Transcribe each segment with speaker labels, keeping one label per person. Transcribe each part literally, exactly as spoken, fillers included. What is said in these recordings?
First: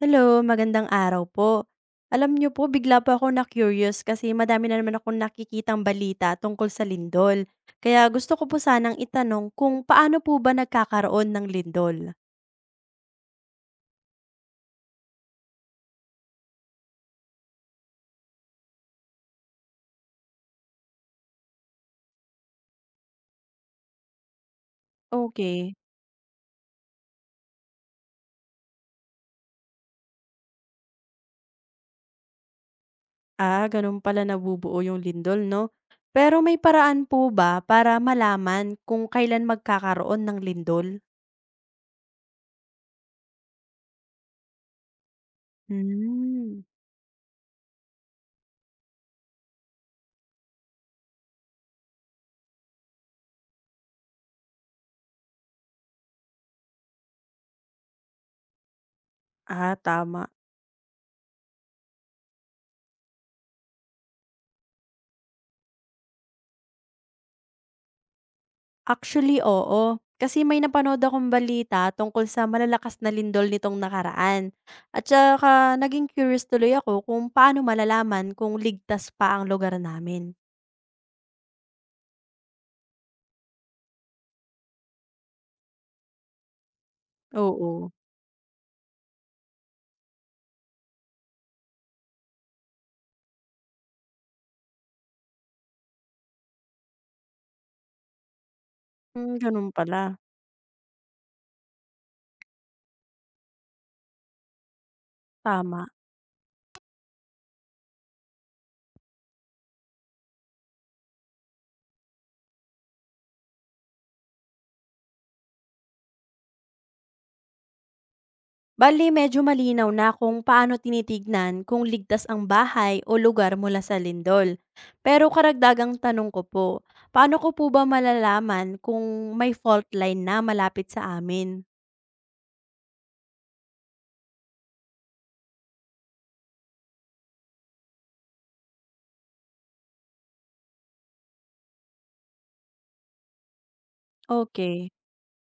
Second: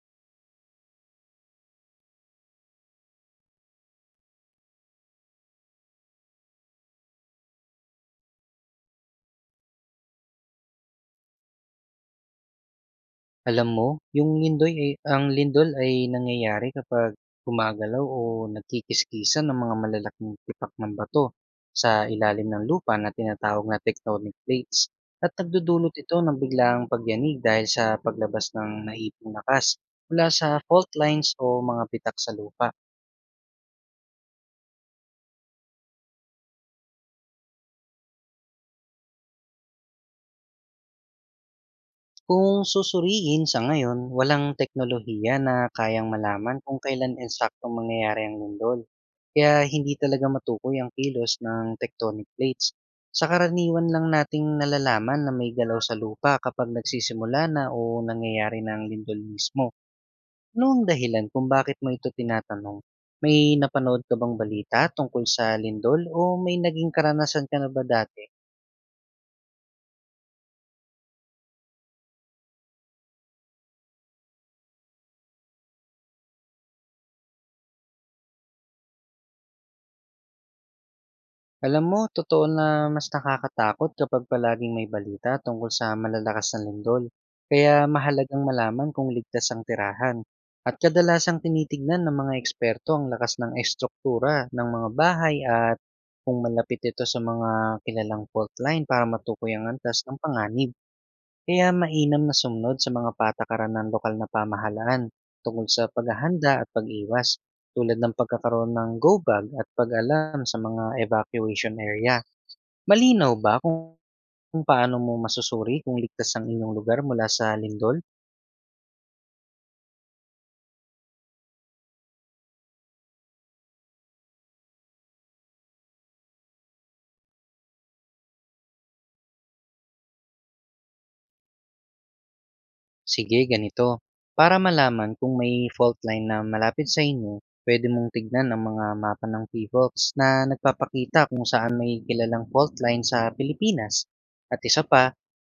Speaker 1: Hello, magandang araw po. Alam niyo po, bigla po ako na-curious kasi madami na naman akong nakikitang balita tungkol sa lindol. Kaya gusto ko po sanang itanong kung paano po ba nagkakaroon ng lindol?
Speaker 2: Alam mo, yung lindol ay ang lindol ay nangyayari kapag gumagalaw o nagkikiskisan ng mga malalaking tipak ng bato sa ilalim ng lupa na tinatawag na tectonic plates. At
Speaker 1: Okay.
Speaker 2: nagdudulot ito ng biglaang pagyanig dahil sa paglabas ng naipong lakas mula sa fault lines o mga pitak sa lupa.
Speaker 1: Ah, ganun pala nabubuo yung lindol, no? Pero may paraan po ba para malaman kung kailan magkakaroon ng lindol?
Speaker 2: Kung susuriin sa ngayon, walang teknolohiya na kayang malaman
Speaker 1: Hmm.
Speaker 2: kung kailan eksaktong mangyayari ang lindol. Kaya hindi talaga matukoy ang kilos ng tectonic plates. Sa karaniwan lang nating nalalaman na may galaw sa lupa kapag nagsisimula na o nangyayari na ang lindol mismo.
Speaker 1: Ah, tama.
Speaker 2: Noong dahilan kung bakit mo ito tinatanong, may napanood ka bang balita tungkol sa lindol o may naging karanasan ka na ba dati?
Speaker 1: Actually, oo. Kasi may napanood akong balita tungkol sa malalakas na lindol nitong nakaraan. At saka naging curious tuloy ako kung paano malalaman kung ligtas pa ang lugar namin.
Speaker 2: Alam mo, totoo na mas nakakatakot kapag palaging may balita tungkol sa malalakas na lindol. Kaya
Speaker 1: Oo.
Speaker 2: mahalagang malaman kung ligtas ang tirahan. At kadalasang tinitignan ng mga eksperto ang lakas ng estruktura ng mga bahay at kung malapit ito sa mga kilalang fault line para
Speaker 1: Hmm,
Speaker 2: matukoy ang
Speaker 1: ganun
Speaker 2: antas
Speaker 1: pala.
Speaker 2: ng panganib. Kaya mainam na sumunod sa mga patakaran ng lokal na pamahalaan tungkol
Speaker 1: Tama.
Speaker 2: sa paghahanda at pag-iwas, tulad ng pagkakaroon ng go bag at pag-alam sa mga evacuation area. Malinaw ba kung, kung paano mo masusuri kung ligtas ang inyong lugar mula sa lindol?
Speaker 1: Bali, medyo malinaw na kung paano tinitignan kung ligtas ang bahay o lugar mula sa lindol. Pero karagdagang tanong ko po, paano ko po ba malalaman kung may fault line na malapit sa amin?
Speaker 2: Sige, ganito. Para malaman kung may fault line na malapit sa inyo, pwede mong tignan ang mga mapa ng P F O X na nagpapakita kung saan may kilalang fault line sa Pilipinas. At isa
Speaker 1: Okay.
Speaker 2: pa,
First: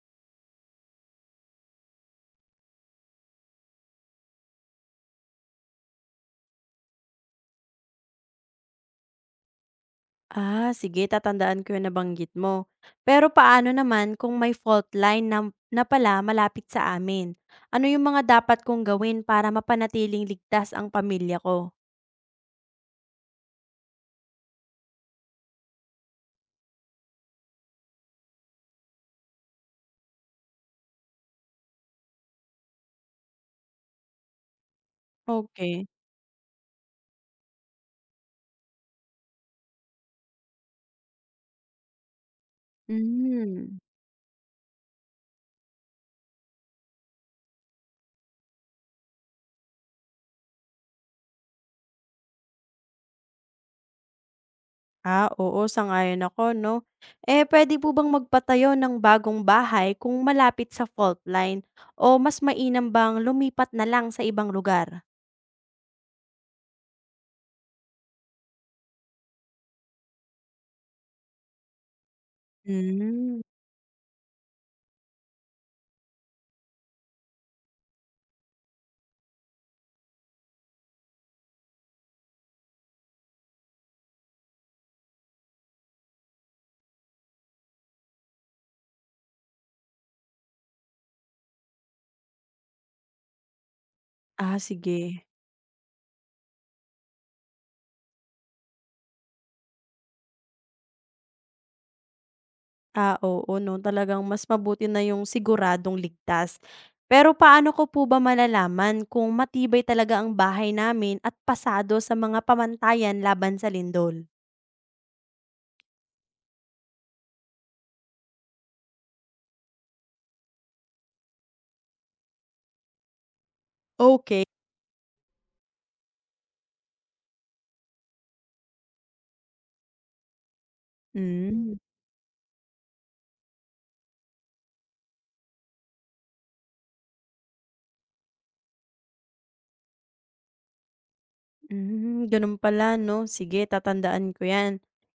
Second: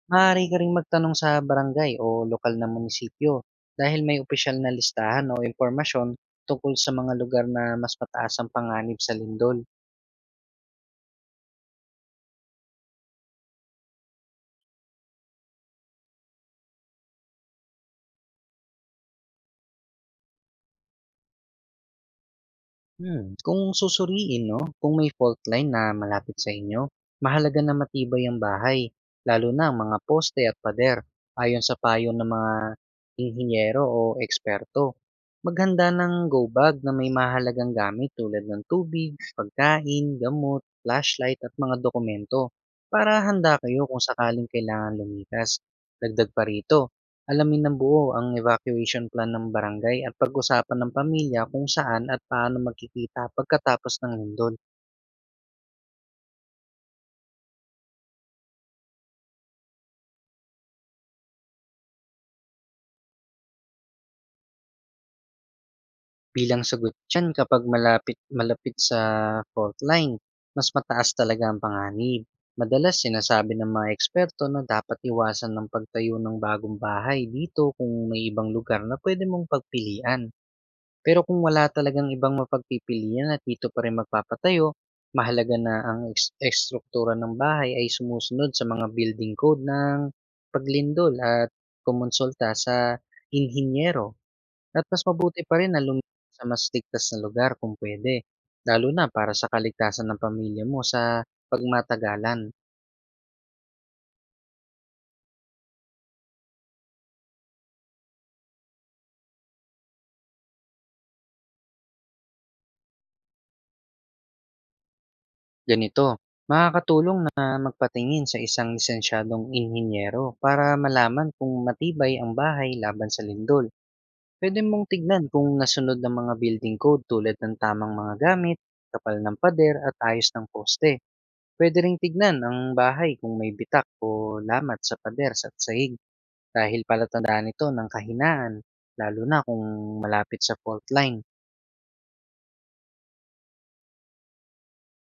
Speaker 2: maaari ka rin magtanong sa barangay o lokal na munisipyo, dahil may opisyal na listahan o impormasyon tungkol sa mga lugar na mas mataas ang panganib sa lindol.
Speaker 1: Ah, sige tatandaan ko yung nabanggit mo. Pero paano naman kung may fault line na, na pala malapit sa amin? Ano yung mga dapat kong gawin para mapanatiling ligtas ang pamilya ko?
Speaker 2: Hmm, kung susuriin 'no, kung may fault line na malapit sa inyo, mahalaga na matibay ang bahay, lalo na ang mga poste at pader, ayon sa payo ng mga inhinyero o eksperto.
Speaker 1: Okay.
Speaker 2: Maghanda ng go bag na may mahalagang gamit tulad ng tubig, pagkain, gamot, flashlight at mga dokumento, para handa
Speaker 1: Hmm.
Speaker 2: kayo kung sakaling kailangan lumikas. Dagdag pa rito, alamin ng buo ang evacuation plan ng barangay at pag-usapan ng pamilya kung saan at paano magkikita pagkatapos ng lindol.
Speaker 1: Ah, oo, sangayon ako, no? Eh, pwede po bang magpatayo ng bagong bahay kung malapit sa fault line? O mas mainam bang lumipat na lang sa ibang lugar?
Speaker 2: Bilang sagot dyan, kapag malapit, malapit sa fault line, mas mataas talaga ang panganib. Madalas
Speaker 1: Hmm.
Speaker 2: sinasabi ng mga eksperto na dapat iwasan ng pagtayo ng bagong bahay dito kung may ibang lugar na pwede mong pagpilian. Pero kung wala talagang ibang mapagpipilian at dito pa rin magpapatayo, mahalaga na ang es- estruktura ng bahay ay sumusunod sa mga building code ng paglindol, at kumonsulta sa inhinyero.
Speaker 1: Ah,
Speaker 2: At mas
Speaker 1: sige.
Speaker 2: mabuti pa rin na lumipat sa mas ligtas na lugar kung pwede, lalo na para sa kaligtasan ng pamilya mo sa pagmatagalan.
Speaker 1: Ah, oo 'no, talagang mas mabuti na yung siguradong ligtas. Pero paano ko po ba malalaman kung matibay talaga ang bahay namin at pasado sa mga pamantayan laban sa lindol?
Speaker 2: Ganito, makakatulong na magpatingin sa isang lisensyadong inhinyero para malaman kung matibay ang bahay laban sa lindol.
Speaker 1: Okay.
Speaker 2: Puwede mong tignan kung nasunod ang mga building code, tulad ng tamang mga gamit, kapal ng pader at ayos ng poste.
Speaker 1: Hmm.
Speaker 2: Puwede ring tignan ang bahay kung may bitak o lamat sa pader at sahig, dahil palatandaan ito ng kahinaan, lalo na kung malapit sa fault line.
Speaker 1: Hmm, ganun pala 'no, sige tatandaan ko 'yan.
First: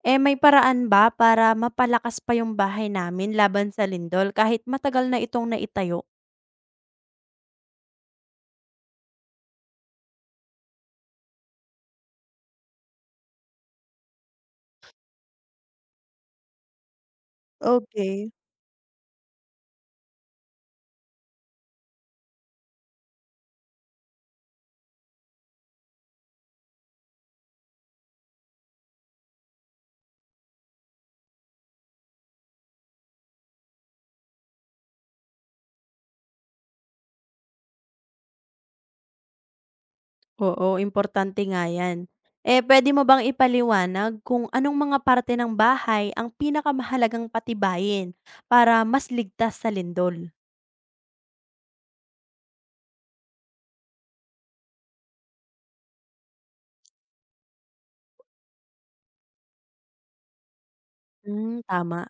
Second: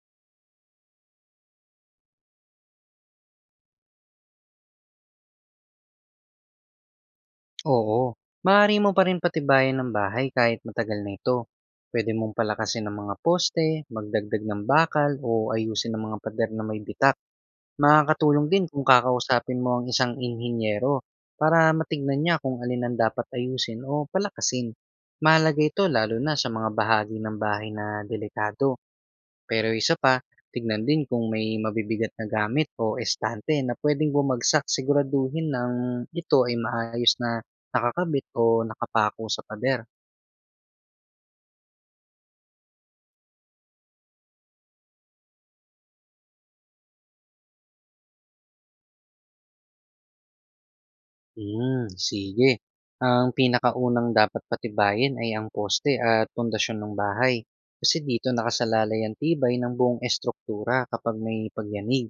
Speaker 1: Eh, may paraan ba para mapalakas pa yung bahay namin laban sa lindol kahit matagal na itong naitayo?
Speaker 2: Oo, maaari mo pa rin patibayan ng bahay kahit matagal na ito. Pwede mong palakasin ang mga poste, magdagdag ng bakal o ayusin ang mga pader na may bitak.
Speaker 1: Okay.
Speaker 2: Makakatulong din kung kakausapin mo ang isang inhinyero para matignan niya kung alin ang dapat ayusin o palakasin. Mahalaga ito, lalo na sa mga bahagi ng bahay na delikado. Pero isa pa, tignan din kung may mabibigat na gamit o estante na pwedeng bumagsak. Siguraduhin ng ito ay maayos na nakakabit o nakapako sa pader.
Speaker 1: Oo, importante nga yan. Eh, pwede mo bang ipaliwanag kung anong mga parte ng bahay ang pinakamahalagang patibayin para mas ligtas sa lindol?
Speaker 2: Hmm, sige. Ang pinakaunang dapat patibayin ay ang poste at pundasyon ng bahay. Kasi dito nakasalalay ang tibay ng buong estruktura kapag may
Speaker 1: Hmm,
Speaker 2: pagyanig.
Speaker 1: tama.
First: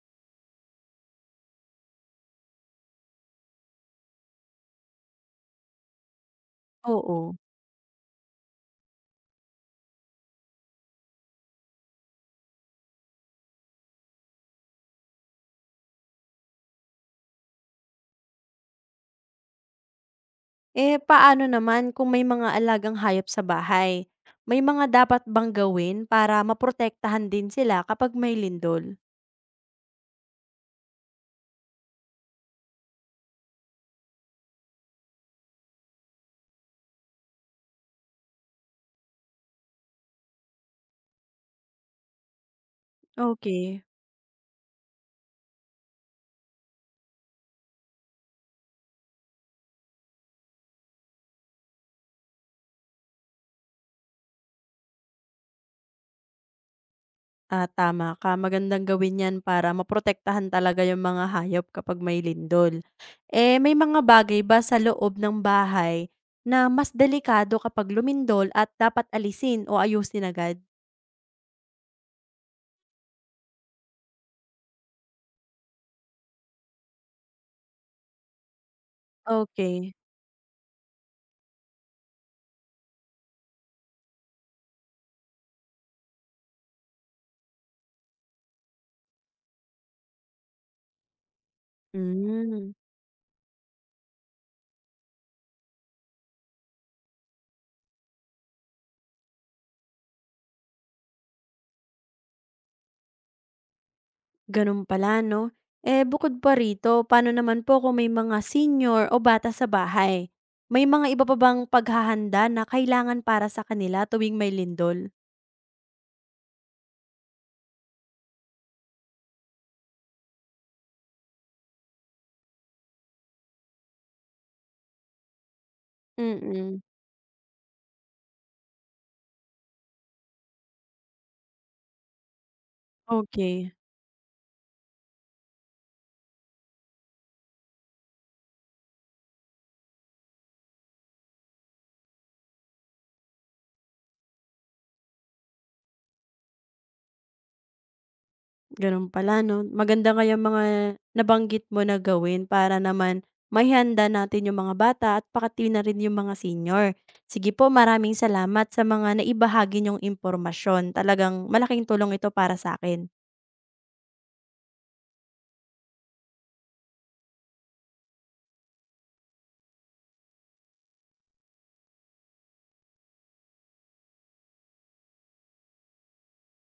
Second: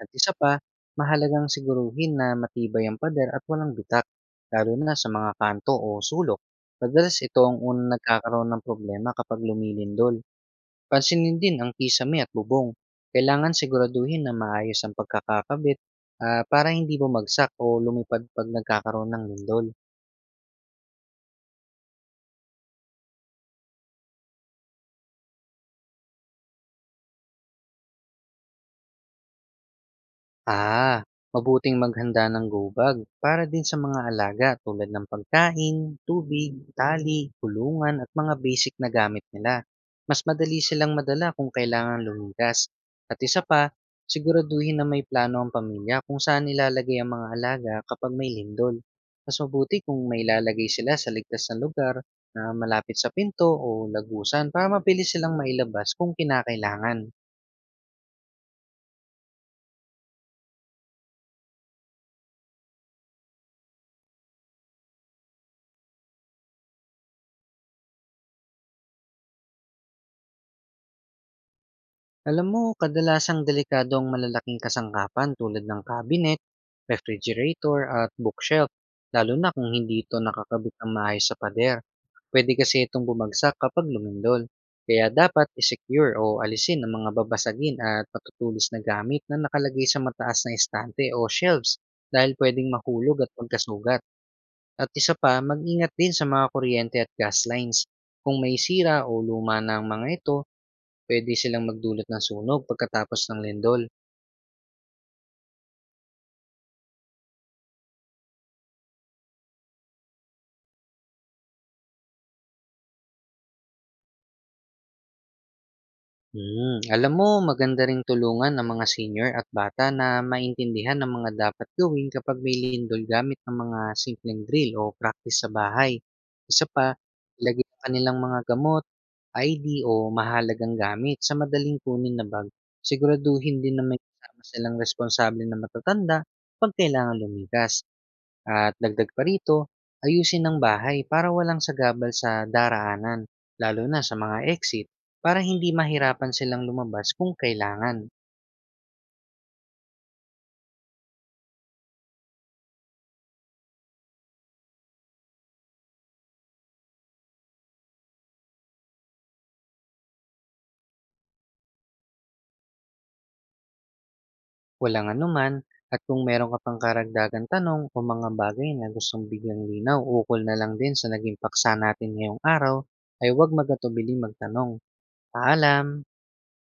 Speaker 2: At isa pa, mahalagang siguruhin na matibay ang pader at walang bitak, lalo na sa mga kanto o sulok. Madalas
Speaker 1: Oo.
Speaker 2: ito ang unang nagkakaroon ng problema kapag lumilindol. Pansinin din ang kisame at bubong. Kailangan siguraduhin na maayos ang pagkakakabit, ah, para hindi bumagsak o lumipad pag nagkakaroon ng lindol.
Speaker 1: Eh, paano naman kung may mga alagang hayop sa bahay? May mga dapat bang gawin para maprotektahan din sila kapag may lindol?
Speaker 2: Ah, Mabuting maghanda ng go bag para din sa mga alaga, tulad ng pagkain, tubig, tali, kulungan at mga basic na gamit nila. Mas madali silang madala kung kailangan lumigas. At isa pa,
Speaker 1: Okay.
Speaker 2: siguraduhin na may plano ang pamilya kung saan ilalagay ang mga alaga kapag may lindol. Mas mabuti kung may ilalagay sila sa ligtas na lugar na malapit sa pinto o lagusan, para mabilis silang mailabas kung kinakailangan.
Speaker 1: Ah, tama ka. Magandang gawin 'yan para maprotektahan talaga 'yung mga hayop kapag may lindol. Eh, may mga bagay ba sa loob ng bahay na mas delikado kapag lumindol at dapat alisin o ayusin agad?
Speaker 2: Alam mo, kadalasang delikado ang malalaking kasangkapan tulad ng cabinet, refrigerator at bookshelf, lalo na kung
Speaker 1: Okay.
Speaker 2: hindi ito nakakabit ng maayos sa pader. Pwede kasi itong bumagsak kapag lumindol. Kaya dapat i-secure o alisin ang mga babasagin at matutulis na gamit na nakalagay sa mataas na estante o shelves, dahil pwedeng
Speaker 1: Hmm,
Speaker 2: mahulog at magkasugat. At isa pa, mag-ingat din sa mga kuryente at gas lines. Kung may sira o luma ng mga ito, pwede silang magdulot ng sunog pagkatapos ng lindol.
Speaker 1: gano'n pala 'no. Eh, bukod pa rito, paano naman po kung may mga senior o bata sa bahay? May mga iba pa bang paghahanda na kailangan para sa kanila tuwing may lindol?
Speaker 2: Hmm. Alam mo, maganda ring tulungan ang mga senior at bata na maintindihan ang mga dapat gawin kapag may lindol, gamit ng mga simpleng drill o practice sa bahay. Isa
Speaker 1: Mm,
Speaker 2: pa, ilagay ang kanilang mga gamot, I D o mahalagang gamit sa madaling kunin na bag. Siguraduhin
Speaker 1: okey.
Speaker 2: din na may kasama silang responsable na matatanda pag kailangan lumikas. At dagdag pa rito, ayusin ang bahay para walang sagabal sa daraanan, lalo na sa mga exit, para hindi mahirapan silang lumabas kung kailangan.
Speaker 1: Gano'n pala 'no. Maganda nga 'yang mga nabanggit mo na gawin para naman maihanda natin 'yung mga bata at pati na rin 'yung mga senior. Sige po, maraming salamat sa mga naibahagi niyong impormasyon. Talagang malaking tulong ito para sa akin.
Speaker 2: Walang anuman, at kung meron ka pang karagdagan tanong o mga bagay na gustong bigyang linaw ukol na lang din sa naging paksa natin ngayong araw, ay huwag magatubiling magtanong. Paalam!